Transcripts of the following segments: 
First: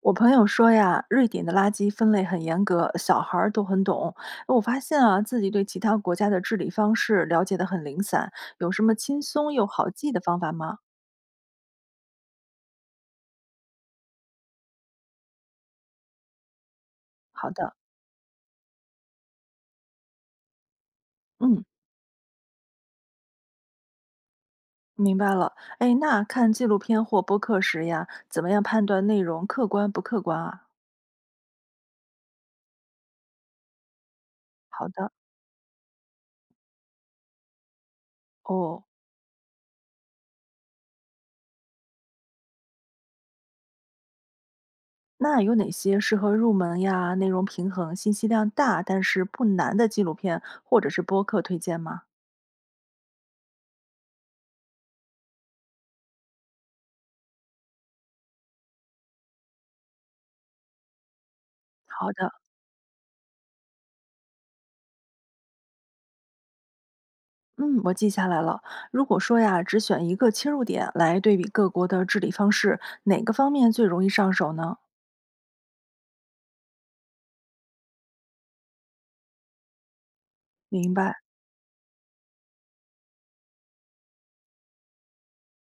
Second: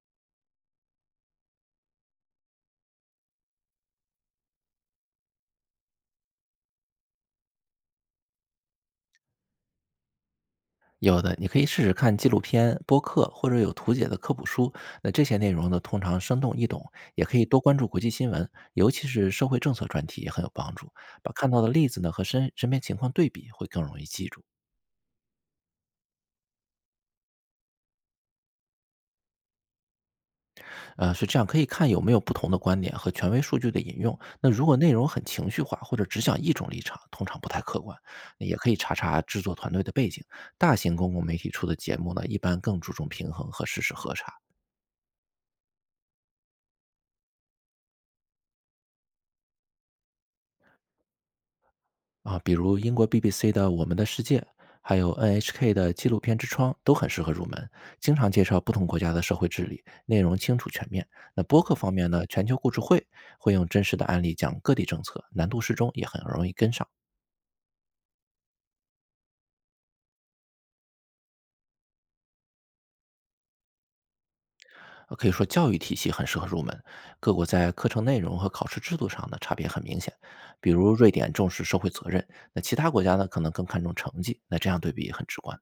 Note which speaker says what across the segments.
Speaker 1: 我朋友说呀，瑞典的垃圾分类很严格，小孩儿都很懂。我发现啊，自己对其他国家的治理方式了解得很零散，有什么轻松又好记的方法吗？
Speaker 2: 有的，你可以试试看纪录片、播客或者有图解的科普书。那这些内容呢，通常生动易懂，也可以
Speaker 1: 好
Speaker 2: 多
Speaker 1: 的，
Speaker 2: 关注国际新闻，尤其是社会政策专题也很有帮助。把看到
Speaker 1: 嗯，
Speaker 2: 的例子呢和身边情况对比，会更容易记住。
Speaker 1: 明白了。哎，那看纪录片或播客时呀，怎么样判断内容客观不客观啊？
Speaker 2: 是这样，可以看有没有不同的观点和权威数据的引用。那如果
Speaker 1: 好
Speaker 2: 内容
Speaker 1: 的，
Speaker 2: 很情绪化或者只讲一种立场，通常不太客观。那也可以
Speaker 1: 哦，
Speaker 2: 查查制作团队的背景，大型公共媒体出的节目呢，一般更注重平衡和事实核查。
Speaker 1: 那有哪些适合入门呀、内容平衡、信息量大但是不难的纪录片或者是播客推荐吗？
Speaker 2: 啊，比如英国 BBC 的《我们的世界》，还有 NHK 的纪录片之窗都很适合入门，经常介绍不同国家的社会治理，内容清楚全面。那播客方面
Speaker 1: 好
Speaker 2: 呢，
Speaker 1: 的，
Speaker 2: 全球故事会会用真实的案例讲各地政策，难度适中，也很容易跟上。
Speaker 1: 嗯，我记下来了。如果说呀，只选一个切入点来对比各国的治理方式，哪个方面最容易上手呢？
Speaker 2: 可以说教育体系很适合入门，各国在课程内容和考试制度上呢差别很明显。比
Speaker 1: 明
Speaker 2: 如瑞
Speaker 1: 白，
Speaker 2: 典重视社会责任，那其他国家呢可能更看重成绩，那这样对比也很直观。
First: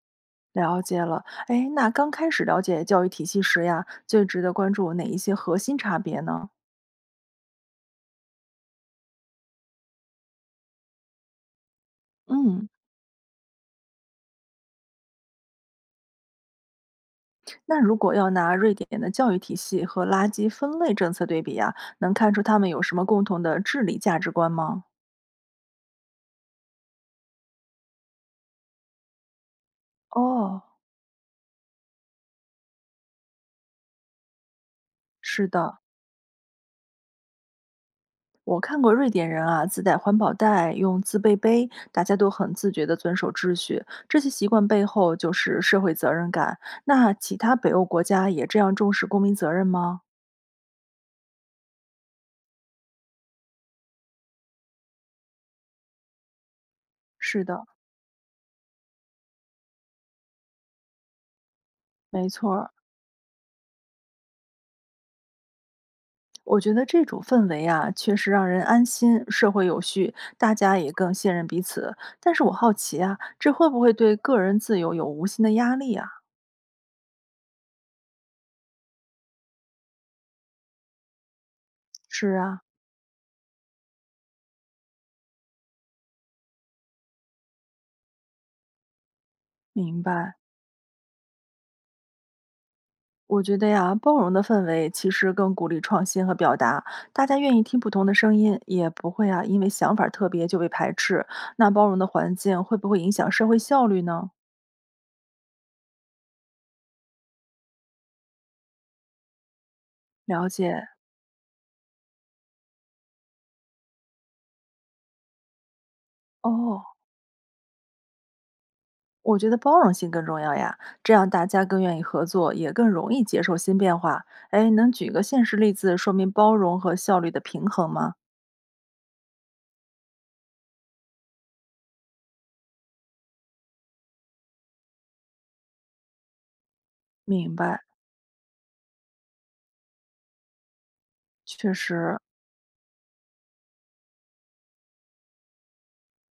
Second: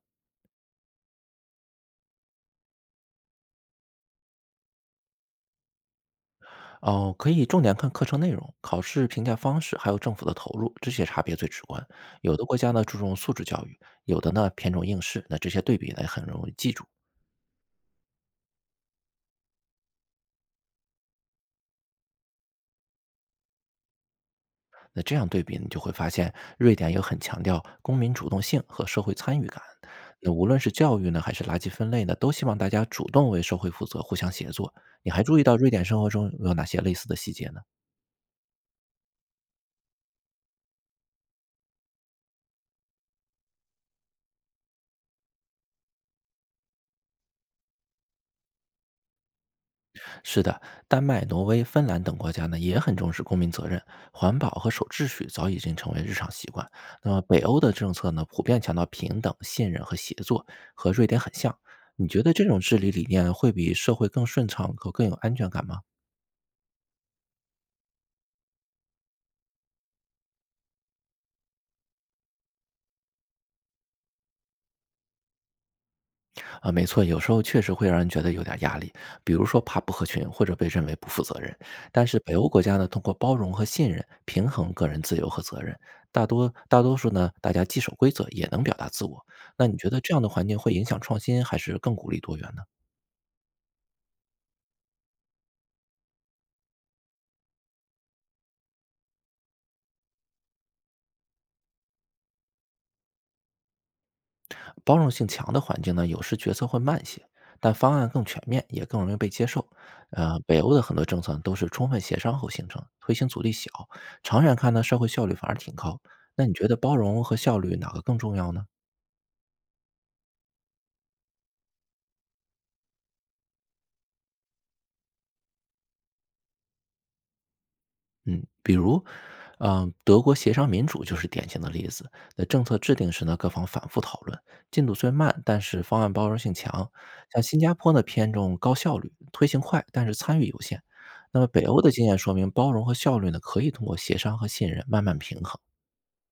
Speaker 1: 了解了。哎，那刚开始了解教育体系时呀，最值得关注哪一些核心差别呢？
Speaker 2: 哦，可以重点看课程内容、考试评价方式，还有政府的投入，这些差别最直观。有的国
Speaker 1: 嗯，
Speaker 2: 家呢注重素质教育，有的呢偏重应试，那这些对比呢也很容易记住。
Speaker 1: 那如果要拿瑞典的教育体系和垃圾分类政策对比呀，能看出他们有什么共同的治理价值观吗？
Speaker 2: 那这样对比，你就会发现瑞典有很强调公民主动性和社会参与感。那无论
Speaker 1: 哦，
Speaker 2: 是教育呢，还是垃圾分类呢，都希望大家主动为社会负责，互相协作。你还注意
Speaker 1: 是
Speaker 2: 到瑞
Speaker 1: 的，
Speaker 2: 典生活中有哪些类似的细节呢？
Speaker 1: 我看过瑞典人啊，自带环保袋，用自备杯，大家都很自觉地遵守秩序。这些习惯背后就是社会责任感。那其他北欧国家也这样重视公民责任吗？
Speaker 2: 是的，丹麦、挪威、芬兰等国家呢也很重视公民责任，环保和守秩序早已经成为日常习惯。那么北
Speaker 1: 是
Speaker 2: 欧
Speaker 1: 的，
Speaker 2: 的政策呢，普遍强调平等、信任和协作，和瑞典很像。你觉
Speaker 1: 没
Speaker 2: 得这
Speaker 1: 错
Speaker 2: 种
Speaker 1: 儿。
Speaker 2: 治理理念会比社会更顺畅和更有安全感吗？
Speaker 1: 我觉得这种氛围啊，确实让人安心，社会有序，大家也更信任彼此。但是我好奇啊，这会不会对个人自由有无形的压力啊？
Speaker 2: 啊，没错，有时候确实会让人觉得有点压力，比如说怕不合群或者被认为不负责任。但是北
Speaker 1: 是
Speaker 2: 欧
Speaker 1: 啊，
Speaker 2: 国家呢，通过包容和信任平衡个人自由和责任，大多数呢，大家既守规则也能表达自我。那你觉
Speaker 1: 明
Speaker 2: 得这样的
Speaker 1: 白。
Speaker 2: 环境会影响创新，还是更鼓励多元呢？
Speaker 1: 我觉得呀，包容的氛围其实更鼓励创新和表达，大家愿意听不同的声音，也不会啊因为想法儿特别就被排斥。那包容的环境会不会影响社会效率呢？
Speaker 2: 包容性强的环境呢，有时决策会慢些，但方案更全面，也更容易被接受。
Speaker 1: 了
Speaker 2: 北欧的
Speaker 1: 解。
Speaker 2: 很多政策都是充分协商后形成，推行阻力小，长远看呢，社会效率反而挺高。那你觉得
Speaker 1: 哦，
Speaker 2: 包容和效率哪个更重要呢？
Speaker 1: 我觉得包容性更重要呀，这样大家更愿意合作，也更容易接受新变化。哎，能举个现实例子说明包容和效率的平衡吗？
Speaker 2: 嗯，比如，嗯，德国协商民主就是典型的例子。在政策制定时呢，各方反复讨论，进度虽慢，但是方案包容性强。像
Speaker 1: 明
Speaker 2: 新加
Speaker 1: 白，
Speaker 2: 坡呢，偏重高效率，推行快，但是参与有限。那么北
Speaker 1: 确
Speaker 2: 欧的经
Speaker 1: 实。
Speaker 2: 验说明，包容和效率呢，可以通过协商和信任慢慢平衡。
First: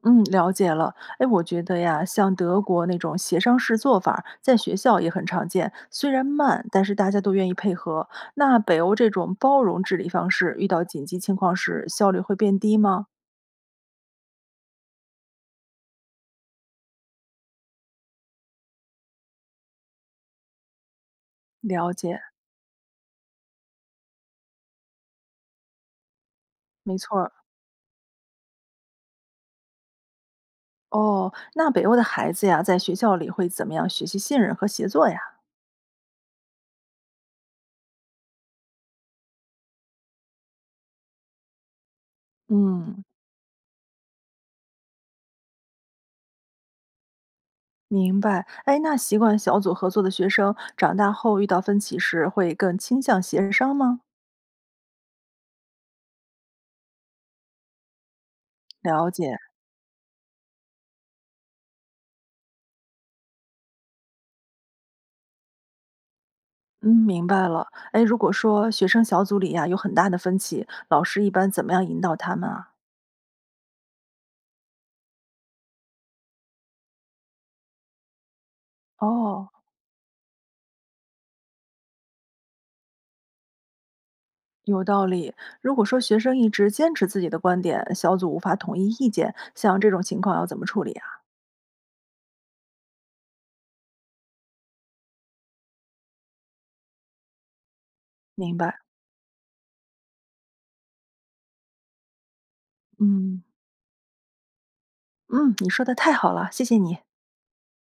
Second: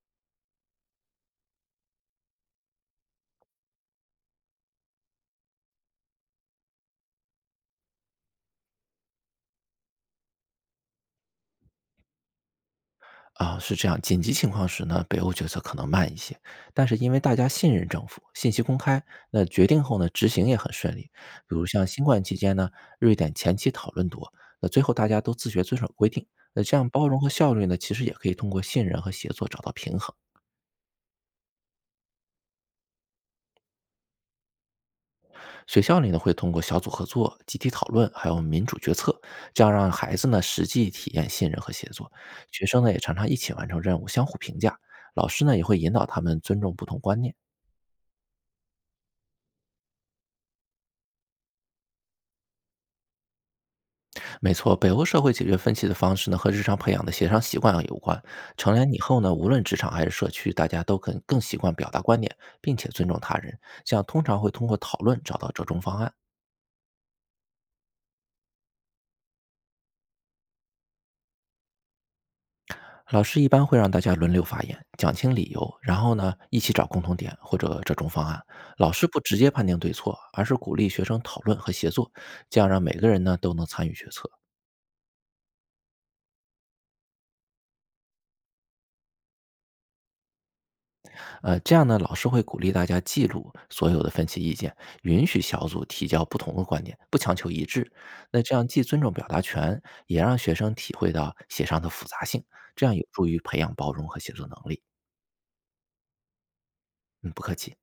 Speaker 1: 嗯，了解了。哎，我觉得呀，像德国那种协商式做法儿在学校也很常见。虽然慢，但是大家都愿意配合。那北欧这种包容治理方式，遇到紧急情况时，效率会变低吗？
Speaker 2: 啊，是这样，紧急情况时呢，北欧决策可能慢一些，但是因为大家信任政府，信息公开，那决定后呢，执行也很顺利。比如像
Speaker 1: 了
Speaker 2: 新
Speaker 1: 解，
Speaker 2: 冠期间呢，瑞典前期讨论多，那最后大家都自觉遵守规定。那这样
Speaker 1: 没
Speaker 2: 包
Speaker 1: 错
Speaker 2: 容和
Speaker 1: 儿。
Speaker 2: 效率呢，其实也可以通过信任和协作找到平衡。
Speaker 1: 哦，那北欧的孩子呀，在学校里会怎么样学习信任和协作呀？
Speaker 2: 学校里呢，会通过小组合作、集体讨论，还有民主决策，这样让孩子呢实际体验信任和协作。学生呢也
Speaker 1: 嗯，
Speaker 2: 常常一起完成任务，相互评价，老师呢也会引导他们尊重不同观念。
Speaker 1: 明白。哎，那习惯小组合作的学生，长大后遇到分歧时，会更倾向协商吗？
Speaker 2: 没错，北欧社会解决分歧的方式呢，和日常培养的协商习惯有关。成年以
Speaker 1: 了
Speaker 2: 后呢，
Speaker 1: 解。
Speaker 2: 无论职场还是社区，大家都更习惯表达观点，并且尊重他人。这样通常会通过讨论找到折中方案。
Speaker 1: 嗯，明白了。哎，如果说学生小组里呀、有很大的分歧，老师一般怎么样引导他们啊？
Speaker 2: 老师一般会让大家轮流发言，讲清理由，然后呢，一起找共同点或者折中方案。老师不直
Speaker 1: 哦，
Speaker 2: 接判定对错，而是鼓励学生讨论和协作，这样让每个人呢都能参与决策。
Speaker 1: 有道理。如果说学生一直坚持自己的观点，小组无法统一意见，像这种情况要怎么处理啊？
Speaker 2: 这样呢，老师会鼓励大家记录所有的分析意见，允许小组提交不同的观点，不强求一致。那这
Speaker 1: 明
Speaker 2: 样
Speaker 1: 白。
Speaker 2: 既尊重表达权，也让学生体会到协商的复杂性，这样有助于
Speaker 1: 嗯
Speaker 2: 培养包容和写作能力。
Speaker 1: 嗯，你说的太好了，谢谢你。
Speaker 2: 嗯，不客气。